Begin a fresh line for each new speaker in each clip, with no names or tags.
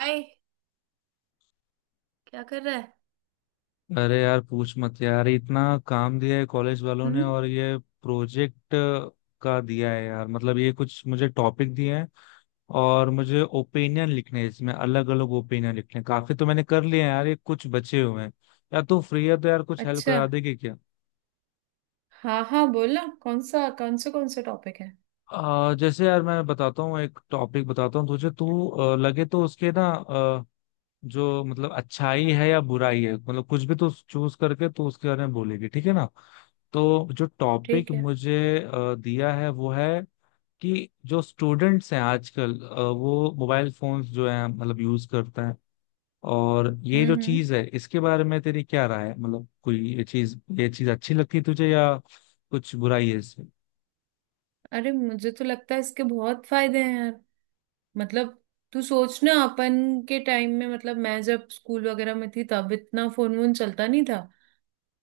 हाय। क्या कर रहा है?
अरे यार पूछ मत यार, इतना काम दिया है कॉलेज वालों ने।
हम्म।
और ये प्रोजेक्ट का दिया है यार, मतलब ये कुछ मुझे टॉपिक दिए हैं और मुझे ओपिनियन लिखने हैं इसमें, अलग अलग ओपिनियन लिखने हैं। काफी तो मैंने कर लिए हैं यार, ये कुछ बचे हुए हैं। यार तू फ्री है तो यार कुछ हेल्प
अच्छा।
करा देगी क्या?
हाँ हाँ, बोलना कौन से टॉपिक है।
जैसे यार मैं बताता हूँ, एक टॉपिक बताता हूँ तुझे। तू लगे तो उसके, ना जो मतलब अच्छाई है या बुराई है, मतलब कुछ भी तो चूज करके तो उसके बारे में बोलेगी। ठीक है ना? तो जो टॉपिक
ठीक है।
मुझे दिया है वो है कि जो स्टूडेंट्स हैं आजकल वो मोबाइल फोन्स जो हैं मतलब यूज करते हैं, और ये जो
हम्म। हम्म।
चीज है इसके बारे में तेरी क्या राय है? मतलब कोई ये चीज अच्छी लगती है तुझे, या कुछ बुराई है?
अरे, मुझे तो लगता है इसके बहुत फायदे हैं यार। मतलब तू सोच ना, अपन के टाइम में, मतलब मैं जब स्कूल वगैरह में थी तब इतना फोन वोन चलता नहीं था।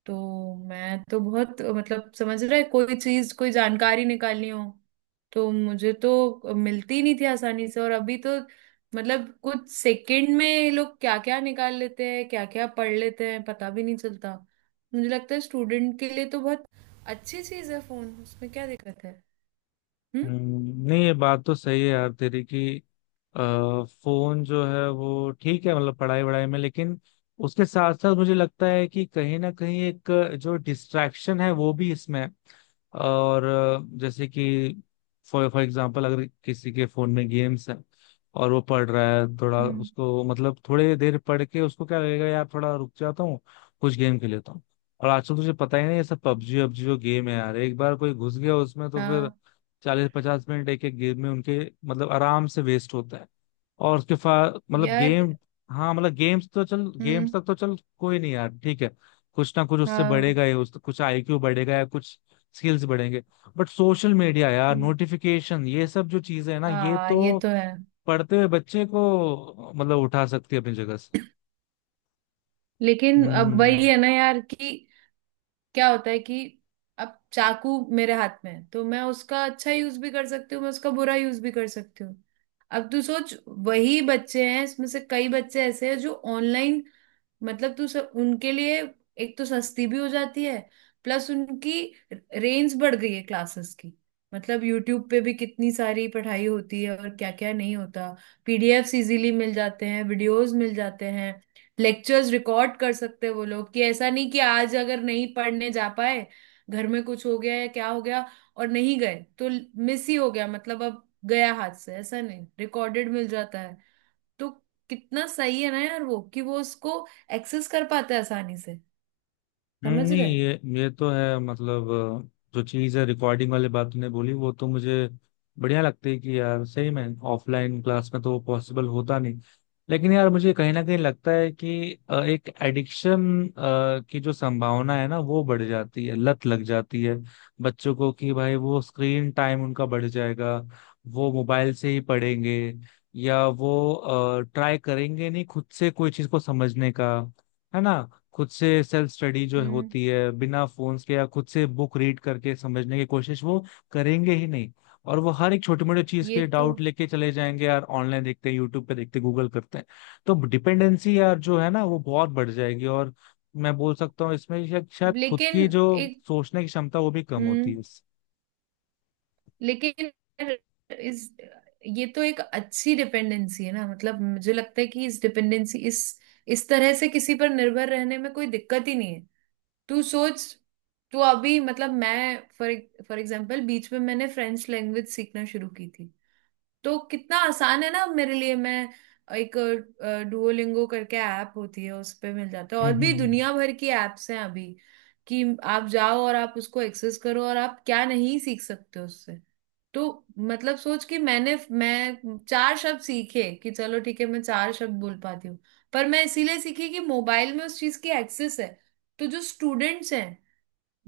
तो मैं तो बहुत, मतलब समझ रहे, कोई चीज कोई जानकारी निकालनी हो तो मुझे तो मिलती नहीं थी आसानी से। और अभी तो मतलब कुछ सेकंड में ये लोग क्या क्या निकाल लेते हैं, क्या क्या पढ़ लेते हैं, पता भी नहीं चलता। मुझे लगता है स्टूडेंट के लिए तो बहुत अच्छी चीज है फोन। उसमें क्या दिक्कत है? हम्म।
नहीं ये बात तो सही है यार तेरी, कि अ, फोन जो है वो ठीक है मतलब पढ़ाई वढ़ाई में। लेकिन उसके साथ साथ मुझे लगता है कि कहीं ना कहीं एक जो डिस्ट्रैक्शन है वो भी इसमें है। और जैसे कि फॉर फॉर एग्जांपल, अगर किसी के फोन में गेम्स है और वो पढ़ रहा है थोड़ा,
हम्म।
उसको मतलब थोड़ी देर पढ़ के उसको क्या लगेगा यार, थोड़ा रुक जाता हूँ कुछ गेम खेल लेता हूँ। और आजकल तुझे पता ही नहीं, ये सब पबजी वबजी जो गेम है यार, एक बार कोई घुस गया उसमें तो फिर
हाँ
40-50 मिनट एक एक गेम में उनके मतलब आराम से वेस्ट होता है। और उसके फा मतलब
यार।
गेम। हाँ मतलब गेम्स तो चल, गेम्स
हम्म।
तक तो चल कोई नहीं यार, ठीक है। कुछ ना कुछ उससे
हाँ।
बढ़ेगा ही, उस कुछ आईक्यू बढ़ेगा या कुछ स्किल्स बढ़ेंगे। बट सोशल मीडिया यार,
हम्म,
नोटिफिकेशन, ये सब जो चीजें है ना, ये
हाँ, ये
तो
तो है।
पढ़ते हुए बच्चे को मतलब उठा सकती है अपनी जगह से।
लेकिन अब
हम्म
वही है ना यार, कि क्या होता है कि अब चाकू मेरे हाथ में है तो मैं उसका अच्छा यूज भी कर सकती हूँ, मैं उसका बुरा यूज भी कर सकती हूँ। अब तू सोच, वही बच्चे हैं, इसमें से कई बच्चे ऐसे हैं जो ऑनलाइन, मतलब उनके लिए एक तो सस्ती भी हो जाती है, प्लस उनकी रेंज बढ़ गई है क्लासेस की। मतलब यूट्यूब पे भी कितनी सारी पढ़ाई होती है, और क्या क्या नहीं होता। पीडीएफ्स इजीली मिल जाते हैं, वीडियोस मिल जाते हैं, लेक्चर्स रिकॉर्ड कर सकते हैं वो लोग। कि ऐसा नहीं कि आज अगर नहीं पढ़ने जा पाए, घर में कुछ हो गया या क्या हो गया और नहीं गए तो मिस ही हो गया। मतलब अब गया हाथ से, ऐसा नहीं, रिकॉर्डेड मिल जाता। तो कितना सही है ना यार वो, कि वो उसको एक्सेस कर पाता है आसानी से। समझ
नहीं
रहे।
ये तो है। मतलब जो चीज़ है रिकॉर्डिंग वाली बात तूने बोली, वो तो मुझे बढ़िया लगती है कि यार सही में। ऑफलाइन क्लास में तो वो पॉसिबल होता नहीं। लेकिन यार मुझे कहीं ना कहीं लगता है कि एक एडिक्शन की जो संभावना है ना वो बढ़ जाती है, लत लग जाती है बच्चों को कि भाई, वो स्क्रीन टाइम उनका बढ़ जाएगा, वो मोबाइल से ही पढ़ेंगे, या वो ट्राई करेंगे नहीं खुद से कोई चीज़ को समझने का। है ना? खुद से सेल्फ स्टडी जो
हम्म।
होती है बिना फोन्स के, या खुद से बुक रीड करके समझने की कोशिश, वो करेंगे ही नहीं। और वो हर एक छोटी मोटी चीज
ये
के
तो।
डाउट लेके चले जाएंगे यार, ऑनलाइन देखते हैं, यूट्यूब पे देखते हैं, गूगल करते हैं। तो डिपेंडेंसी यार जो है ना, वो बहुत बढ़ जाएगी। और मैं बोल सकता हूँ इसमें शायद शायद खुद
लेकिन
की जो
एक।
सोचने की क्षमता, वो भी कम होती
हम्म।
है इससे।
लेकिन इस। ये तो एक अच्छी डिपेंडेंसी है ना। मतलब मुझे लगता है कि इस डिपेंडेंसी, इस तरह से किसी पर निर्भर रहने में कोई दिक्कत ही नहीं है। तू सोच, तू अभी, मतलब मैं, फॉर फॉर एग्जांपल बीच में मैंने फ्रेंच लैंग्वेज सीखना शुरू की थी। तो कितना आसान है ना मेरे लिए, मैं एक डुओलिंगो करके ऐप होती है उस पे मिल जाता है,
हम्म
और
हम्म
भी
हम्म
दुनिया भर की एप्स हैं अभी, कि आप जाओ और आप उसको एक्सेस करो और आप क्या नहीं सीख सकते उससे। तो मतलब सोच कि मैं चार शब्द सीखे, कि चलो ठीक है मैं चार शब्द बोल पाती हूँ। पर मैं इसीलिए सीखी कि मोबाइल में उस चीज की एक्सेस है। तो जो स्टूडेंट्स हैं,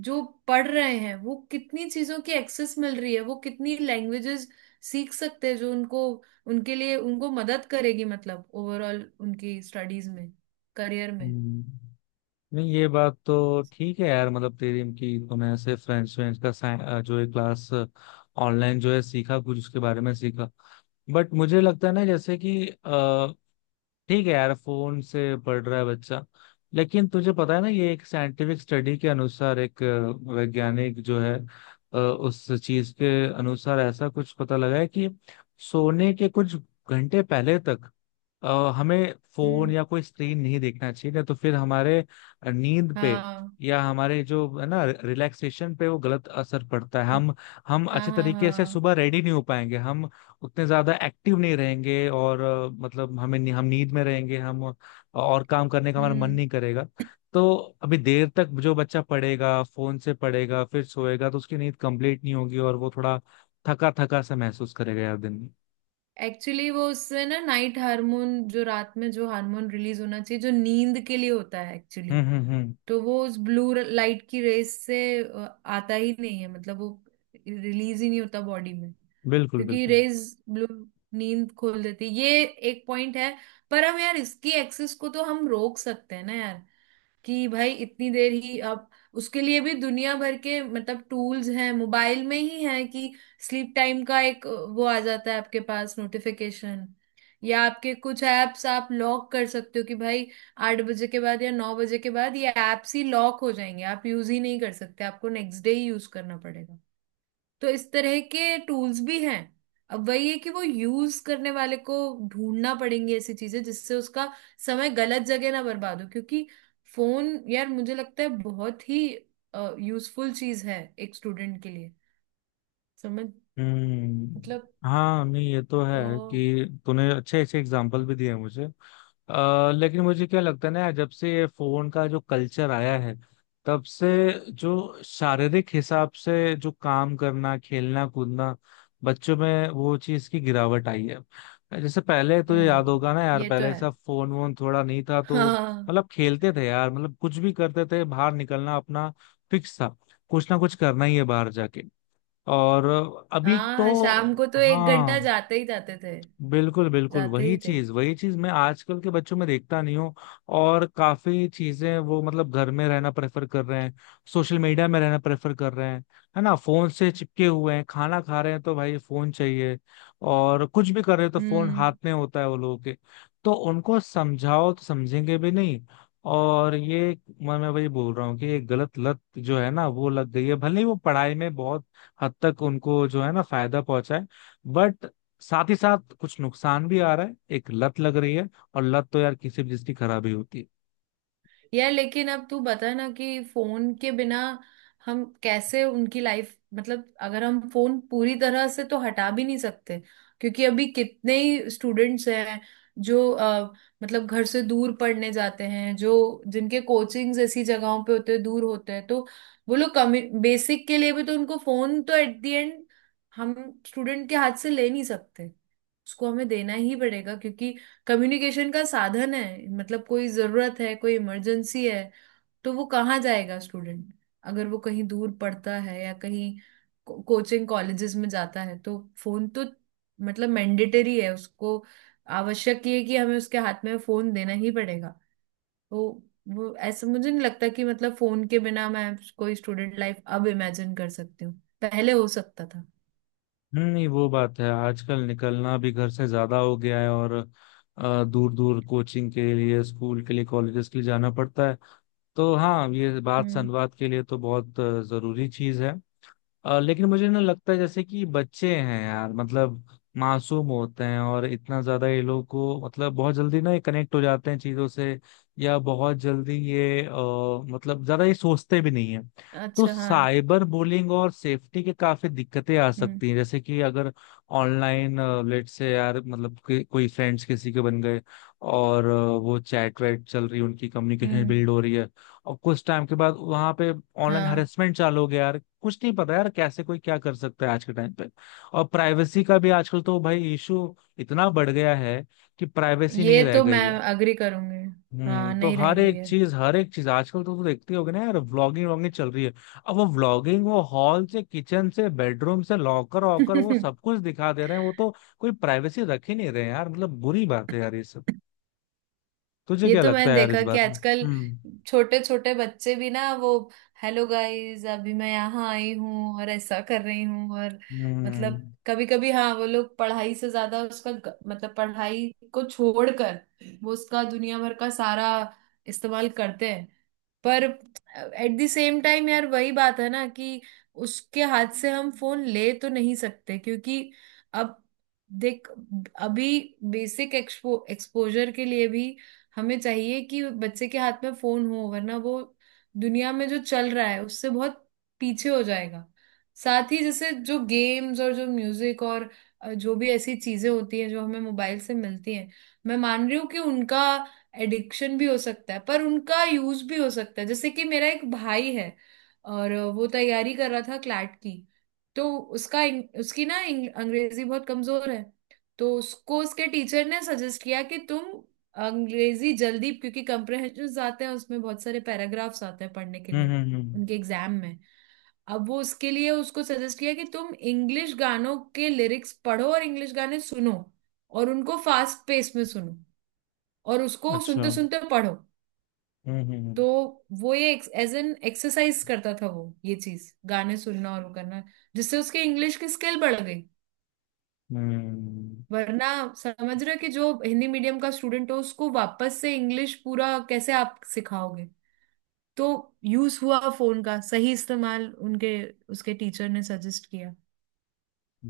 जो पढ़ रहे हैं वो, कितनी चीजों की एक्सेस मिल रही है, वो कितनी लैंग्वेजेस सीख सकते हैं जो उनको, उनके लिए उनको मदद करेगी, मतलब ओवरऑल उनकी स्टडीज में, करियर में।
हम्म। नहीं ये बात तो ठीक है यार, मतलब तेरी, कि तूने ऐसे फ्रेंच फ्रेंच का जो है क्लास ऑनलाइन जो है सीखा, कुछ उसके बारे में सीखा। बट मुझे लगता है ना, जैसे कि ठीक है यार फोन से पढ़ रहा है बच्चा, लेकिन तुझे पता है ना, ये एक साइंटिफिक स्टडी के अनुसार, एक वैज्ञानिक जो है उस चीज के अनुसार ऐसा कुछ पता लगा है कि सोने के कुछ घंटे पहले तक हमें फोन
हम्म।
या कोई स्क्रीन नहीं देखना चाहिए, नहीं तो फिर हमारे नींद पे
हाँ
या हमारे जो है ना रिलैक्सेशन पे वो गलत असर पड़ता है। हम
हाँ
अच्छे
हाँ।
तरीके से
हाँ।
सुबह रेडी नहीं हो पाएंगे, हम उतने ज्यादा एक्टिव नहीं रहेंगे, और मतलब हमें, हम नींद में रहेंगे, हम, और काम करने का हमारा मन
हम्म।
नहीं करेगा। तो अभी देर तक जो बच्चा पढ़ेगा, फोन से पढ़ेगा फिर सोएगा, तो उसकी नींद कंप्लीट नहीं होगी और वो थोड़ा थका थका सा महसूस करेगा यार दिन में।
एक्चुअली वो उससे ना, नाइट हार्मोन, जो रात में जो हार्मोन रिलीज होना चाहिए जो नींद के लिए होता है एक्चुअली,
हम्म हम्म हम्म
तो वो उस ब्लू लाइट की रेस से आता ही नहीं है, मतलब वो रिलीज ही नहीं होता बॉडी में।
बिल्कुल
क्योंकि
बिल्कुल।
रेज, ब्लू, नींद खोल देती है। ये एक पॉइंट है। पर हम यार, इसकी एक्सेस को तो हम रोक सकते हैं ना यार। कि भाई इतनी देर ही आप, उसके लिए भी दुनिया भर के मतलब टूल्स हैं मोबाइल में ही है। कि स्लीप टाइम का एक, वो आ जाता है आपके पास नोटिफिकेशन, या आपके कुछ ऐप्स आप लॉक कर सकते हो कि भाई 8 बजे के बाद या 9 बजे के बाद ये ऐप्स ही लॉक हो जाएंगे, आप यूज ही नहीं कर सकते, आपको नेक्स्ट डे ही यूज करना पड़ेगा। तो इस तरह के टूल्स भी हैं। अब वही है कि वो यूज करने वाले को ढूंढना पड़ेंगे ऐसी चीजें जिससे उसका समय गलत जगह ना बर्बाद हो। क्योंकि फोन यार मुझे लगता है बहुत ही यूजफुल चीज है एक स्टूडेंट के लिए। समझ। मतलब
हाँ, नहीं ये तो
अ,
है कि तूने अच्छे अच्छे एग्जाम्पल भी दिए मुझे। लेकिन मुझे क्या लगता है ना, जब से ये फोन का जो कल्चर आया है, तब से जो शारीरिक हिसाब से जो काम करना, खेलना कूदना बच्चों में, वो चीज की गिरावट आई है। जैसे पहले तुझे याद
हम्म।
होगा ना यार,
ये तो
पहले
है।
सब फोन वोन थोड़ा नहीं था, तो
हाँ।
मतलब खेलते थे यार, मतलब कुछ भी करते थे, बाहर निकलना अपना फिक्स था, कुछ ना कुछ करना ही है बाहर जाके। और अभी तो,
हाँ, शाम को तो एक घंटा
हाँ,
जाते ही जाते थे,
बिल्कुल बिल्कुल,
जाते ही थे।
वही चीज मैं आजकल के बच्चों में देखता नहीं हूँ। और काफी चीजें वो मतलब घर में रहना प्रेफर कर रहे हैं, सोशल मीडिया में रहना प्रेफर कर रहे हैं, है ना, फोन से चिपके हुए हैं, खाना खा रहे हैं तो भाई फोन चाहिए, और कुछ भी कर रहे हैं तो फोन हाथ
हम्म।
में होता है वो लोगों के। तो उनको समझाओ तो समझेंगे भी नहीं। और ये मैं वही बोल रहा हूँ कि ये गलत लत जो है ना वो लग गई है, भले ही वो पढ़ाई में बहुत हद तक उनको जो है ना फायदा पहुंचाए, बट साथ ही साथ कुछ नुकसान भी आ रहा है, एक लत लग रही है। और लत तो यार किसी भी चीज की खराबी होती है।
यार लेकिन अब तू बता ना कि फोन के बिना हम कैसे उनकी लाइफ, मतलब अगर हम फोन पूरी तरह से तो हटा भी नहीं सकते, क्योंकि अभी कितने ही स्टूडेंट्स हैं जो मतलब घर से दूर पढ़ने जाते हैं, जो जिनके कोचिंग्स ऐसी जगहों पे होते हैं दूर होते हैं, तो वो लोग कमी बेसिक के लिए भी, तो उनको फोन तो एट द एंड, हम स्टूडेंट के हाथ से ले नहीं सकते, उसको हमें देना ही पड़ेगा। क्योंकि कम्युनिकेशन का साधन है, मतलब कोई जरूरत है, कोई इमरजेंसी है, तो वो कहाँ जाएगा स्टूडेंट? अगर वो कहीं दूर पढ़ता है या कहीं कोचिंग कॉलेजेस में जाता है, तो फोन तो मतलब मैंडेटरी है उसको। आवश्यक ये है कि हमें उसके हाथ में फोन देना ही पड़ेगा। तो वो, ऐसा मुझे नहीं लगता कि मतलब फोन के बिना मैं कोई स्टूडेंट लाइफ अब इमेजिन कर सकती हूँ। पहले हो सकता था।
नहीं, वो बात है, आजकल निकलना भी घर से ज्यादा हो गया है, और दूर दूर कोचिंग के लिए, स्कूल के लिए, कॉलेजेस के लिए जाना पड़ता है, तो हाँ ये बात
हम्म।
संवाद के लिए तो बहुत जरूरी चीज है। लेकिन मुझे ना लगता है, जैसे कि बच्चे हैं यार, मतलब मासूम होते हैं, और इतना ज्यादा ये लोग को मतलब बहुत जल्दी ना ये कनेक्ट हो जाते हैं चीजों से, या बहुत जल्दी ये मतलब ज्यादा ये सोचते भी नहीं है। तो
अच्छा। हाँ।
साइबर बुलिंग और सेफ्टी के काफी दिक्कतें आ
हम्म।
सकती हैं, जैसे कि अगर ऑनलाइन लेट से यार, मतलब कि कोई फ्रेंड्स किसी के बन गए, और वो चैट वैट चल रही है, उनकी कम्युनिकेशन
हम्म।
बिल्ड हो रही है, और कुछ टाइम के बाद वहां पे ऑनलाइन
हाँ
हरेसमेंट चालू हो गया यार, कुछ नहीं पता यार कैसे कोई क्या कर सकता है आज के टाइम पे। और प्राइवेसी का भी आजकल तो भाई इशू इतना बढ़ गया है कि प्राइवेसी नहीं
ये
रह
तो, मैं
गई है।
अग्री करूंगी। हाँ,
तो
नहीं रह गई
हर एक चीज आजकल तो, देखते होगे ना यार, व्लॉगिंग व्लॉगिंग चल रही है। अब वो व्लॉगिंग वो हॉल से, किचन से, बेडरूम से, लॉकर वॉकर, वो
है।
सब कुछ दिखा दे रहे हैं, वो तो कोई प्राइवेसी रख ही नहीं रहे हैं यार, मतलब बुरी बात है यार ये सब। तुझे
ये
क्या
तो
लगता
मैंने
है यार इस
देखा कि
बात में?
आजकल छोटे छोटे बच्चे भी ना, वो, हेलो गाइस अभी मैं यहाँ आई हूँ और ऐसा कर रही हूँ। और
हम्म
मतलब कभी कभी हाँ वो लोग पढ़ाई से ज्यादा उसका मतलब पढ़ाई को छोड़कर वो उसका दुनिया भर का सारा इस्तेमाल करते हैं। पर एट द सेम टाइम यार, वही बात है ना, कि उसके हाथ से हम फोन ले तो नहीं सकते। क्योंकि अब देख, अभी बेसिक एक्सपोजर के लिए भी हमें चाहिए कि बच्चे के हाथ में फोन हो, वरना वो दुनिया में जो चल रहा है उससे बहुत पीछे हो जाएगा। साथ ही जैसे जो गेम्स और जो म्यूजिक और जो भी ऐसी चीजें होती हैं जो हमें मोबाइल से मिलती हैं। मैं मान रही हूँ कि उनका एडिक्शन भी हो सकता है पर उनका यूज भी हो सकता है। जैसे कि मेरा एक भाई है, और वो तैयारी कर रहा था क्लैट की। तो उसका उसकी ना अंग्रेजी बहुत कमजोर है। तो उसको उसके टीचर ने सजेस्ट किया कि तुम अंग्रेजी जल्दी, क्योंकि कंप्रहेंशन आते हैं, उसमें बहुत सारे पैराग्राफ्स आते हैं पढ़ने के
हम्म
लिए
हम्म हम्म,
उनके एग्जाम में। अब वो उसके लिए उसको सजेस्ट किया कि तुम इंग्लिश गानों के लिरिक्स पढ़ो और इंग्लिश गाने सुनो, और उनको फास्ट पेस में सुनो, और उसको
अच्छा।
सुनते सुनते पढ़ो।
हम्म,
तो वो ये एज एन एक्सरसाइज करता था, वो ये चीज, गाने सुनना और वो करना, जिससे उसके इंग्लिश की स्किल बढ़ गई।
हम्म।
वरना समझ रहे हो कि जो हिंदी मीडियम का स्टूडेंट हो उसको वापस से इंग्लिश पूरा कैसे आप सिखाओगे। तो यूज हुआ फोन का सही इस्तेमाल, उनके उसके टीचर ने सजेस्ट किया।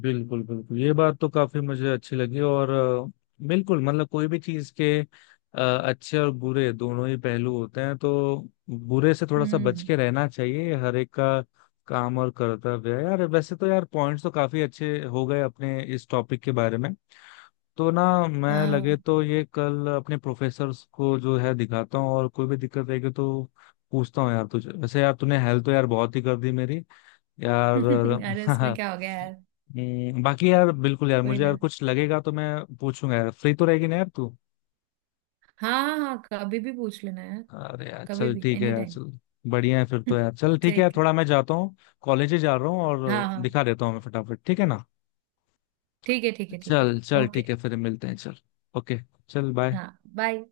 बिल्कुल बिल्कुल, ये बात तो काफी मुझे अच्छी लगी। और बिल्कुल, मतलब कोई भी चीज के अच्छे और बुरे दोनों ही पहलू होते हैं, तो बुरे से थोड़ा सा बच
हम्म।
के रहना चाहिए, ये हर एक का काम और कर्तव्य है यार। वैसे तो यार पॉइंट्स तो काफी अच्छे हो गए अपने इस टॉपिक के बारे में। तो ना मैं, लगे
हाँ।
तो ये कल अपने प्रोफेसर्स को जो है दिखाता हूँ, और कोई भी दिक्कत रहेगी तो पूछता हूँ यार तुझे। वैसे यार तूने हेल्प तो यार बहुत ही कर दी मेरी
अरे, इसमें
यार।
क्या हो गया यार।
बाकी यार बिल्कुल यार,
कोई
मुझे यार
ना।
कुछ लगेगा तो मैं पूछूंगा यार। फ्री तो रहेगी ना यार तू?
हाँ हाँ हाँ, कभी भी पूछ लेना यार।
अरे यार
कभी
चल,
भी,
ठीक है
एनी
यार,
टाइम।
चल। बढ़िया है फिर तो यार, चल ठीक है यार,
ठीक है।
थोड़ा मैं जाता हूँ, कॉलेज ही जा रहा हूँ
हाँ
और
हाँ।
दिखा देता हूँ मैं फटाफट। ठीक है ना?
ठीक है ठीक है ठीक है।
चल चल,
ओके।
ठीक है, फिर मिलते हैं, चल। ओके। चल, बाय।
हाँ, बाय।